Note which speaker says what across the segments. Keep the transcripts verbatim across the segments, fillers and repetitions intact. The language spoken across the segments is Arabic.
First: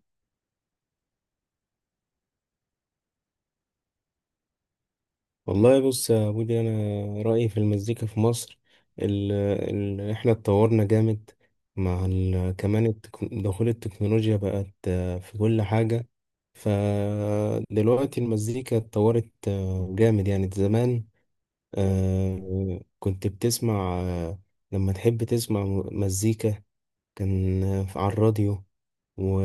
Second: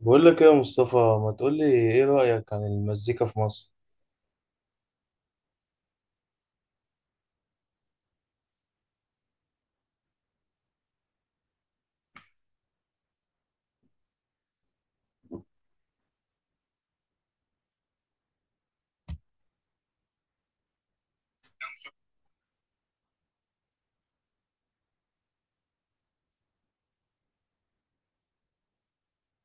Speaker 1: بقول لك ايه يا مصطفى، ما تقول لي ايه رأيك عن المزيكا في مصر؟
Speaker 2: والله، بص يا بودي، انا رايي في المزيكا في مصر. ال ال احنا اتطورنا جامد، مع ال كمان التك- دخول التكنولوجيا، بقت آه، في كل حاجه. فدلوقتي المزيكا اتطورت آه، جامد. يعني زمان، آه، كنت بتسمع، آه، لما تحب تسمع م- مزيكا، كان آه، على الراديو، و...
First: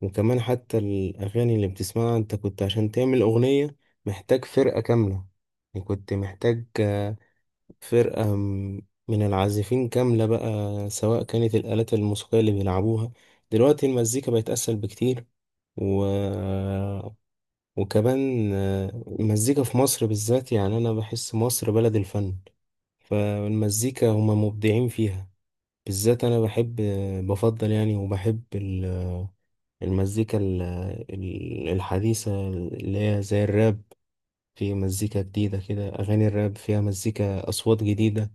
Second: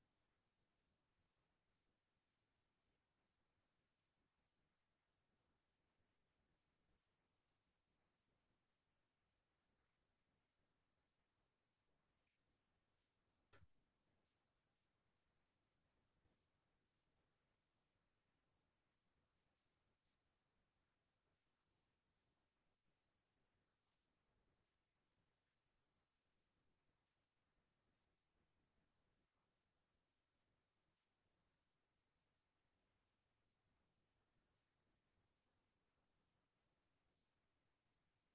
Speaker 2: وكمان حتى الأغاني اللي بتسمعها أنت، كنت عشان تعمل أغنية محتاج فرقة كاملة. يعني كنت محتاج آه، فرقة م- من العازفين كاملة بقى، سواء كانت الآلات الموسيقية اللي بيلعبوها. دلوقتي المزيكا بقت أسهل بكتير، و... وكمان آه، المزيكا في مصر بالذات. يعني أنا بحس مصر بلد الفن، فالمزيكا هما مبدعين فيها. بالذات أنا بحب، بفضل يعني، وبحب ال المزيكا ال- ال- الحديثة اللي هي زي الراب. في مزيكا جديدة كده، أغاني الراب فيها مزيكا، أصوات جديدة،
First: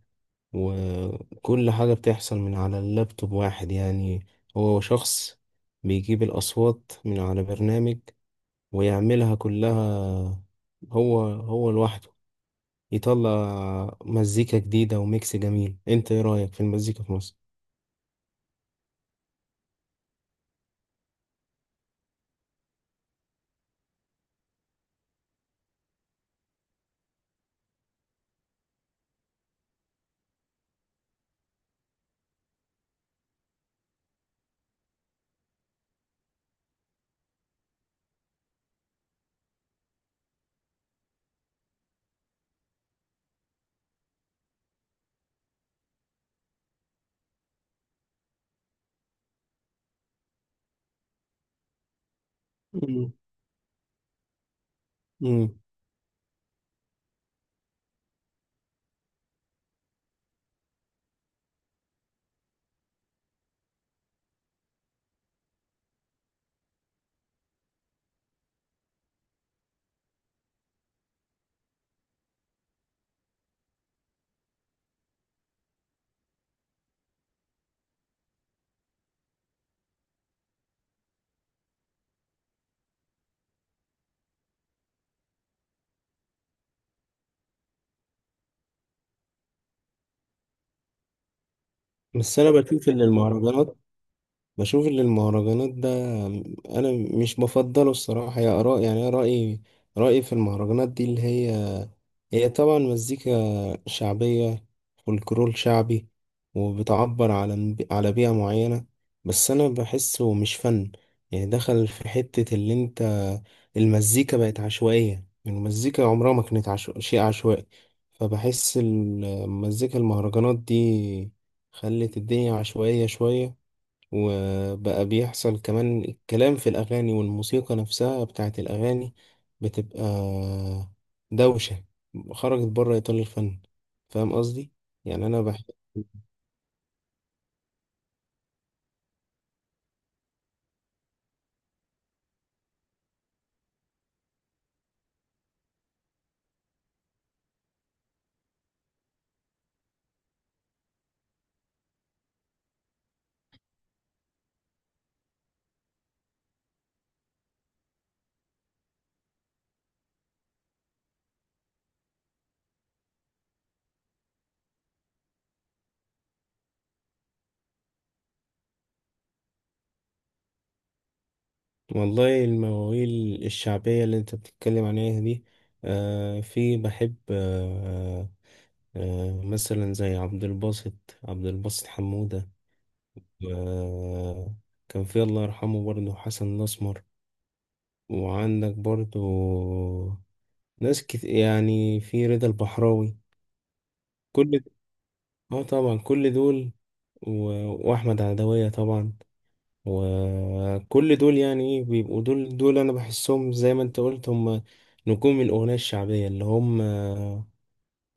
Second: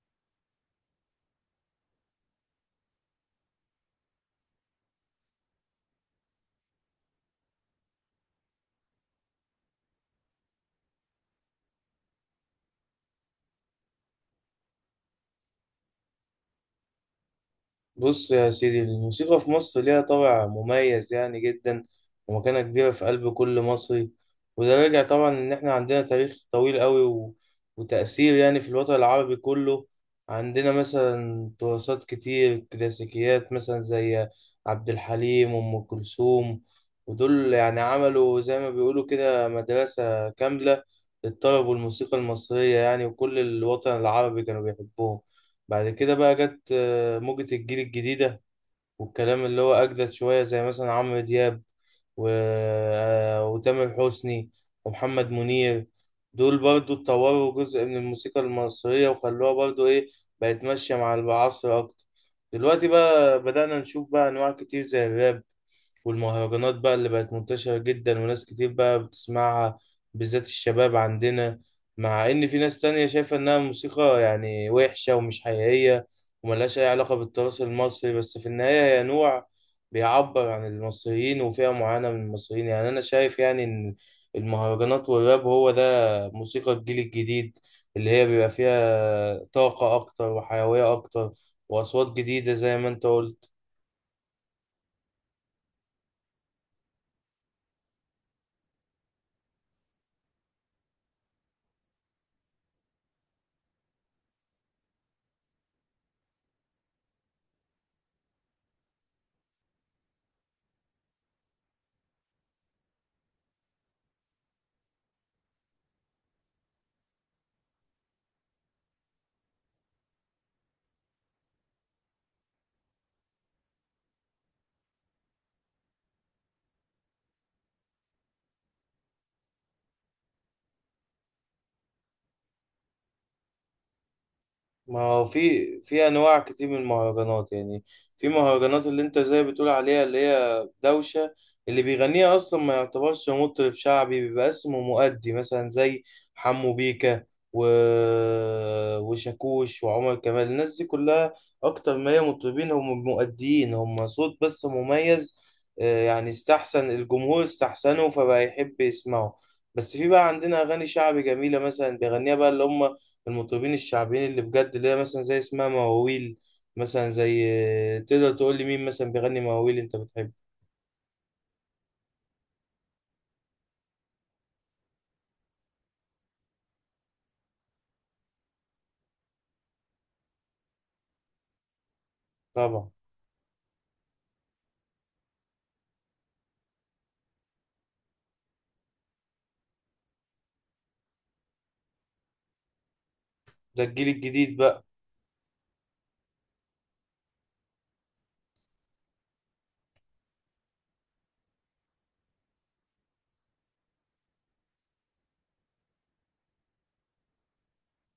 Speaker 2: وكل حاجة بتحصل من على اللابتوب. واحد يعني، هو شخص بيجيب الأصوات من على برنامج ويعملها كلها، هو هو لوحده يطلع مزيكا جديدة وميكس جميل. انت ايه رأيك في المزيكا في مصر؟
Speaker 1: بص يا سيدي، الموسيقى في مصر ليها طابع مميز يعني جدا ومكانة كبيرة في قلب كل مصري. وده راجع طبعا إن إحنا عندنا تاريخ طويل قوي و... وتأثير يعني في الوطن العربي كله. عندنا مثلا تراثات كتير، كلاسيكيات مثلا زي عبد الحليم وأم كلثوم. ودول يعني عملوا زي ما بيقولوا كده مدرسة كاملة للطرب والموسيقى المصرية يعني، وكل الوطن العربي كانوا بيحبوهم. بعد كده بقى جت موجة الجيل الجديدة والكلام اللي هو أجدد شوية زي مثلا عمرو دياب و...
Speaker 2: مم.
Speaker 1: آه، وتامر حسني ومحمد
Speaker 2: مم.
Speaker 1: منير. دول برضو اتطوروا جزء من الموسيقى المصرية وخلوها برضو إيه، بقت ماشية مع العصر أكتر. دلوقتي بقى بدأنا نشوف بقى أنواع كتير زي الراب والمهرجانات، بقى اللي بقت منتشرة جدا وناس كتير بقى بتسمعها بالذات الشباب عندنا. مع إن في ناس تانية شايفة إنها موسيقى يعني وحشة ومش حقيقية وملهاش أي علاقة بالتراث المصري، بس في النهاية هي نوع بيعبر عن المصريين وفئة معينة من المصريين. يعني أنا شايف يعني إن المهرجانات والراب هو ده موسيقى الجيل الجديد، اللي هي بيبقى فيها طاقة أكتر وحيوية أكتر وأصوات
Speaker 2: بس انا
Speaker 1: جديدة زي ما
Speaker 2: بشوف ان
Speaker 1: أنت قلت.
Speaker 2: المهرجانات، بشوف ان المهرجانات ده انا مش بفضله الصراحه يا اراء. يعني انا رايي رايي في المهرجانات دي، اللي هي هي طبعا مزيكا شعبيه، فولكلور شعبي، وبتعبر على على بيئه معينه. بس انا بحسه مش فن. يعني دخل في حته اللي انت، المزيكا بقت عشوائيه. المزيكا عمرها ما كانت عشو... شيء عشوائي. فبحس المزيكا المهرجانات دي خلت الدنيا عشوائيه شويه. وبقى بيحصل كمان الكلام في الأغاني، والموسيقى نفسها بتاعت الأغاني بتبقى دوشة، خرجت بره إطار الفن. فاهم قصدي؟
Speaker 1: ما هو
Speaker 2: يعني أنا بحب.
Speaker 1: في في انواع كتير من المهرجانات يعني. في مهرجانات اللي انت زي بتقول عليها اللي هي دوشه، اللي بيغنيها اصلا ما يعتبرش مطرب شعبي، بيبقى اسمه مؤدي، مثلا زي حمو بيكا و... وشاكوش وعمر كمال. الناس دي كلها اكتر ما هي مطربين، هم مؤديين، هم صوت بس مميز، آه، يعني استحسن الجمهور استحسنه فبقى يحب يسمعه. بس في بقى عندنا اغاني شعبي جميله مثلا بيغنيها بقى اللي هم المطربين الشعبيين اللي بجد، اللي هي مثلا زي اسمها مواويل. مثلا زي، تقدر تقول لي مين مثلا بيغني مواويل انت بتحبه؟
Speaker 2: والله المواويل الشعبية اللي أنت بتتكلم عليها دي، آه في بحب. آه آه مثلا زي عبد الباسط، عبد الباسط حمودة.
Speaker 1: طبعا.
Speaker 2: آه كان في، الله يرحمه، برضه حسن الأسمر، وعندك برضه ناس كت... يعني في رضا البحراوي.
Speaker 1: ده الجيل الجديد
Speaker 2: كل،
Speaker 1: بقى.
Speaker 2: اه طبعا كل دول، و... واحمد عدوية طبعا. وكل دول يعني ايه، بيبقوا دول دول. انا بحسهم زي ما انت قلت، هم نجوم الاغنية الشعبية، اللي هم آه،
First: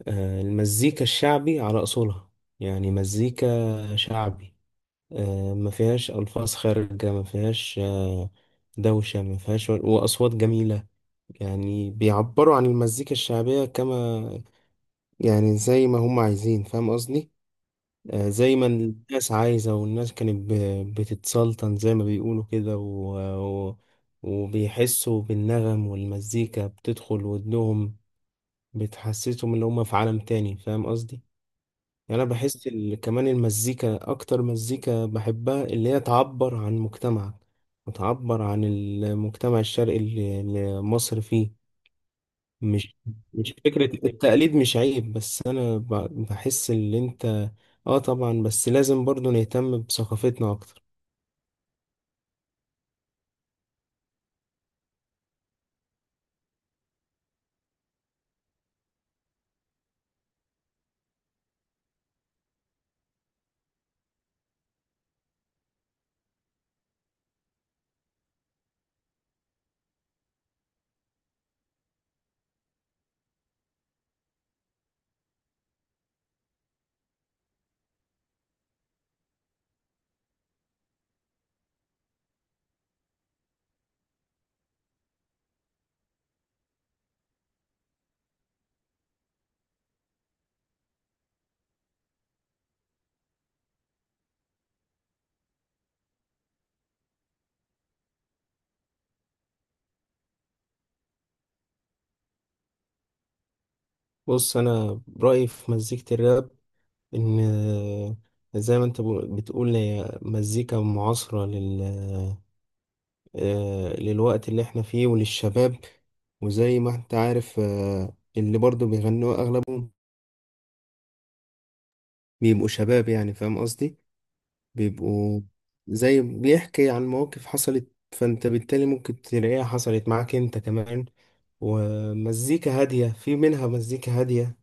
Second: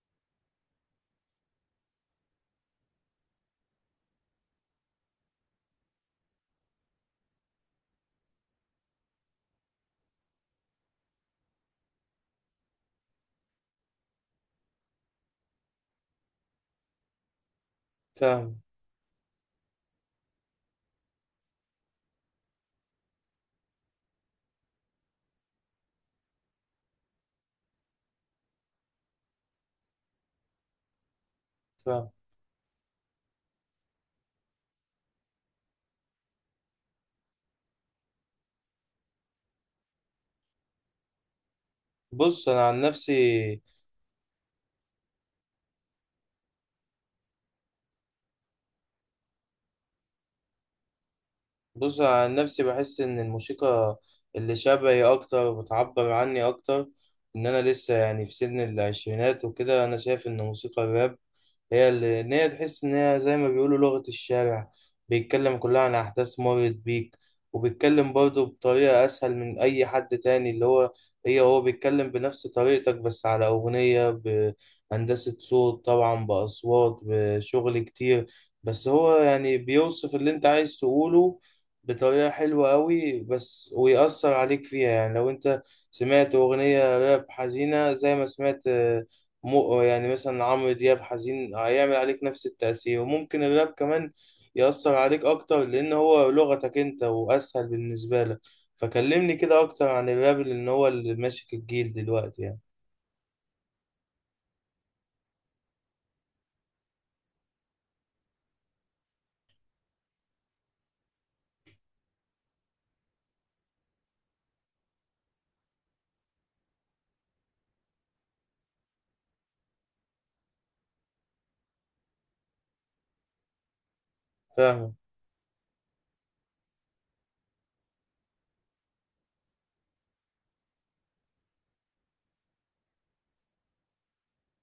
Speaker 2: المزيكا الشعبي على اصولها. يعني مزيكا شعبي، آه، ما فيهاش الفاظ خارجة، ما فيهاش آه، دوشة، ما فيهاش، وأصوات جميلة. يعني بيعبروا عن المزيكا الشعبية، كما يعني زي ما هم عايزين. فاهم قصدي؟ آه، زي
Speaker 1: فاهم
Speaker 2: ما الناس عايزة، والناس كانت ب- بتتسلطن زي ما بيقولوا كده، و... و... وبيحسوا بالنغم، والمزيكا بتدخل ودنهم، بتحسسهم ان هم في عالم تاني. فاهم قصدي؟
Speaker 1: فاهم
Speaker 2: يعني انا بحس ال... كمان المزيكا، اكتر مزيكا بحبها اللي هي تعبر عن مجتمعك، وتعبر عن المجتمع الشرقي اللي اللي مصر فيه.
Speaker 1: بص انا عن
Speaker 2: مش مش
Speaker 1: نفسي
Speaker 2: فكرة التقليد، مش عيب، بس أنا ب- بحس إن أنت. آه طبعا، بس لازم برضو نهتم بثقافتنا أكتر.
Speaker 1: بص عن نفسي، بحس إن الموسيقى اللي شبهي أكتر وبتعبر عني أكتر، إن أنا لسه يعني في سن العشرينات وكده. أنا شايف إن موسيقى الراب هي اللي، إن هي تحس إن هي زي ما بيقولوا لغة الشارع، بيتكلم كلها عن أحداث مرت بيك. وبيتكلم برضه بطريقة أسهل من أي حد تاني، اللي هو، هي هو بيتكلم بنفس طريقتك بس على أغنية بهندسة صوت طبعا بأصوات بشغل كتير. بس هو يعني بيوصف اللي أنت عايز تقوله بطريقة حلوة أوي بس، ويأثر عليك فيها. يعني لو أنت سمعت أغنية راب حزينة زي ما سمعت، آه، مو يعني مثلا عمرو دياب حزين، هيعمل عليك نفس التأثير. وممكن الراب كمان يأثر عليك أكتر لأن هو لغتك أنت وأسهل بالنسبة لك. فكلمني كده أكتر عن الراب لأن هو اللي ماسك الجيل دلوقتي يعني.
Speaker 2: بص أنا رأيي في مزيكة الراب، إن زي ما أنت بو- بتقول، هي مزيكا معاصرة لل، آه، للوقت اللي إحنا فيه وللشباب. وزي ما أنت عارف آه، اللي برضو بيغنوا أغلبهم بيبقوا شباب، يعني فاهم قصدي؟
Speaker 1: فاهمك.
Speaker 2: بيبقوا زي بيحكي عن مواقف حصلت، فانت بالتالي ممكن تلاقيها حصلت معاك انت كمان. ومزيكا هادية، في منها مزيكا هادية،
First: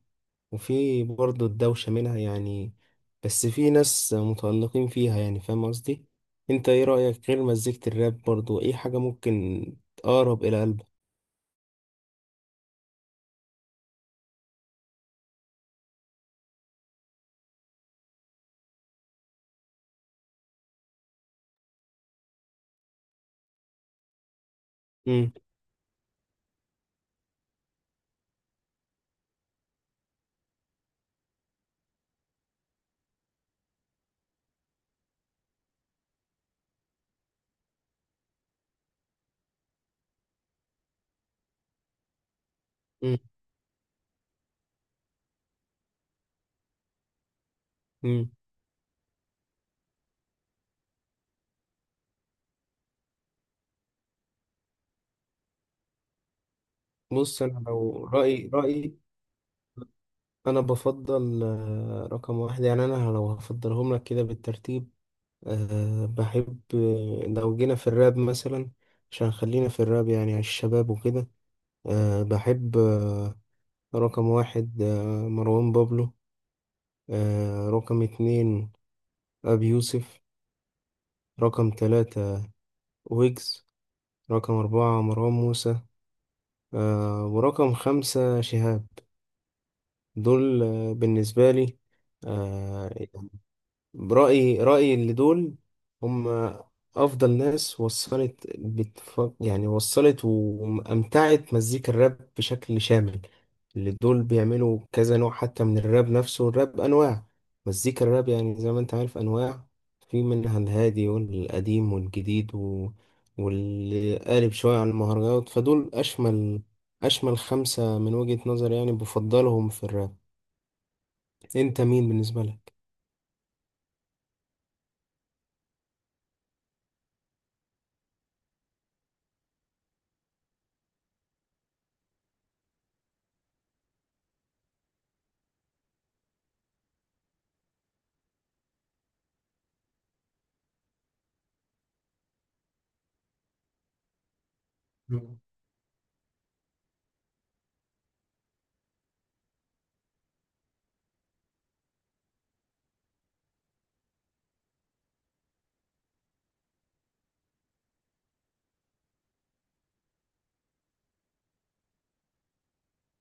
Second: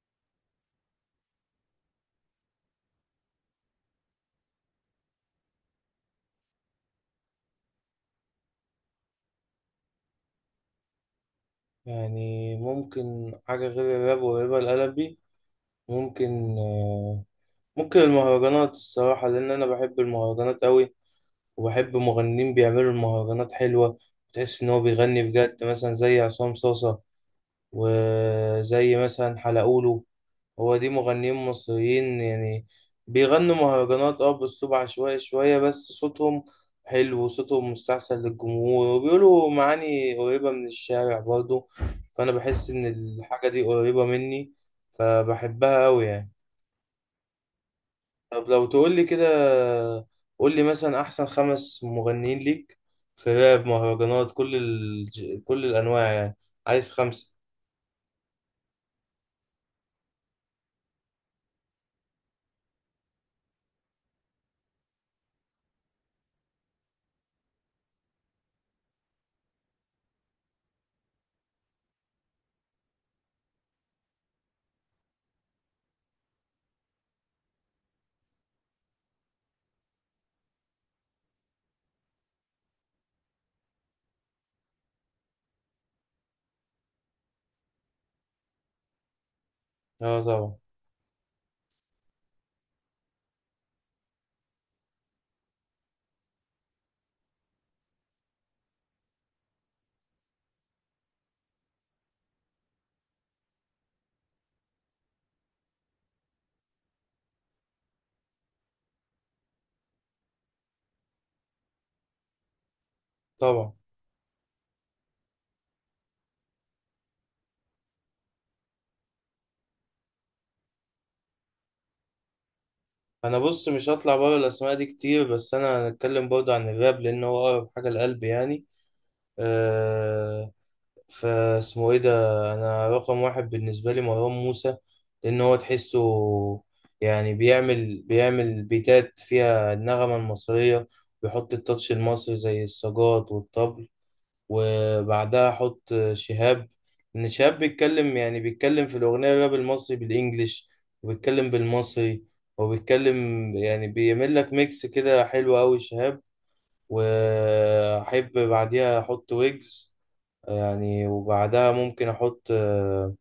Speaker 2: وفي برضه الدوشة منها يعني، بس في ناس متألقين فيها يعني. فاهم قصدي؟ انت ايه رأيك غير مزيكة الراب، برضه ايه حاجة ممكن تقرب إلى قلبك؟
Speaker 1: يعني ممكن حاجة غير الراب وقريبة لقلبي، ممكن آه، ممكن المهرجانات الصراحة، لأن أنا بحب المهرجانات أوي وبحب مغنيين بيعملوا المهرجانات حلوة، وتحس إن هو بيغني
Speaker 2: مم.
Speaker 1: بجد مثلا زي عصام صاصة وزي مثلا حلقولو. هو دي مغنيين مصريين يعني بيغنوا مهرجانات اه بأسلوب عشوائي شوية بس صوتهم حلو، وصوتهم مستحسن للجمهور وبيقولوا معاني قريبة من الشارع برضه. فأنا بحس إن
Speaker 2: مم.
Speaker 1: الحاجة دي قريبة مني فبحبها أوي يعني.
Speaker 2: مم.
Speaker 1: طب لو تقول لي كده، قول لي مثلا احسن خمس مغنيين ليك في راب، مهرجانات، كل ال... كل الانواع يعني. عايز خمسة.
Speaker 2: بص انا لو رأيي رأيي انا بفضل، آه، رقم واحد. يعني انا لو هفضلهم لك كده بالترتيب، أه بحب، آه، لو جينا في الراب مثلا، عشان خلينا في الراب يعني، على الشباب وكده. أه بحب أه رقم واحد أه مروان بابلو، أه رقم اتنين أبي يوسف، رقم تلاتة ويجز، رقم أربعة مروان موسى، أه ورقم خمسة شهاب.
Speaker 1: اه، طبعا
Speaker 2: دول آه، بالنسبة لي، أه برأيي رأيي، اللي دول هم أفضل ناس وصلت، بتف... يعني وصلت وأمتعت مزيكا الراب بشكل شامل. اللي دول بيعملوا كذا نوع حتى من الراب نفسه. الراب أنواع، مزيكا الراب يعني زي ما أنت عارف أنواع، في منها الهادي والقديم والجديد، و...
Speaker 1: طبعا
Speaker 2: واللي قالب شوية على المهرجانات، فدول أشمل. أشمل خمسة من وجهة نظري يعني، بفضلهم في الراب. أنت مين بالنسبة لك؟
Speaker 1: انا بص مش هطلع بره الاسماء دي كتير بس انا هنتكلم برضه عن الراب لان هو اقرب حاجة لقلبي يعني. آه، فاسمه ايه ده، انا رقم واحد بالنسبه لي مروان موسى، لان هو تحسه يعني بيعمل بيعمل بيتات فيها النغمه المصريه، بيحط التاتش المصري زي السجاط والطبل.
Speaker 2: مم.
Speaker 1: وبعدها احط شهاب، ان شهاب بيتكلم يعني بيتكلم في الاغنيه الراب المصري بالانجليش، وبيتكلم بالمصري، وبيتكلم يعني بيعمل لك ميكس كده حلو قوي شهاب. واحب بعديها احط ويجز يعني. وبعدها ممكن احط آه،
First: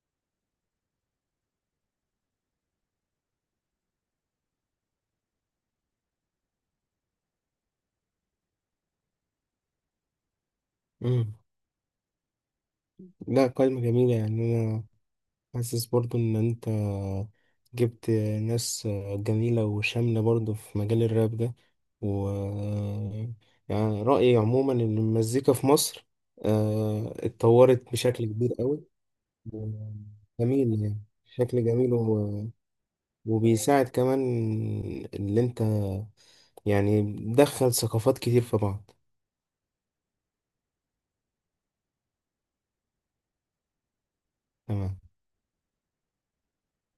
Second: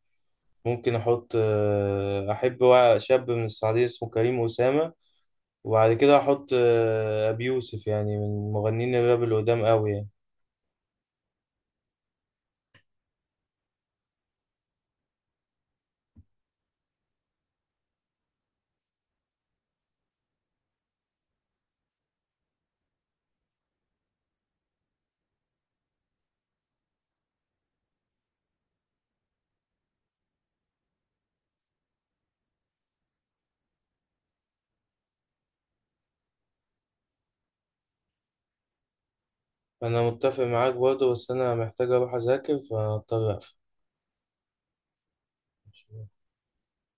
Speaker 1: ممكن احط آه، احب وا- شاب من السعودية اسمه كريم أسامة. وبعد كده احط آه، ابي يوسف يعني من مغنيين الراب اللي قدام قوي يعني.
Speaker 2: مم. لا، قايمة جميلة. يعني أنا حاسس برضو إن أنت جبت ناس جميلة وشاملة برضو في مجال الراب ده. و يعني رأيي عموما إن المزيكا في مصر آه، اتطورت بشكل كبير قوي، جميل. يعني شكل جميل، و... وبيساعد كمان اللي أنت، يعني بتدخل ثقافات كتير في بعض.
Speaker 1: انا متفق معاك برضه بس انا محتاج اروح اذاكر فاضطر
Speaker 2: تمام.
Speaker 1: اقفل.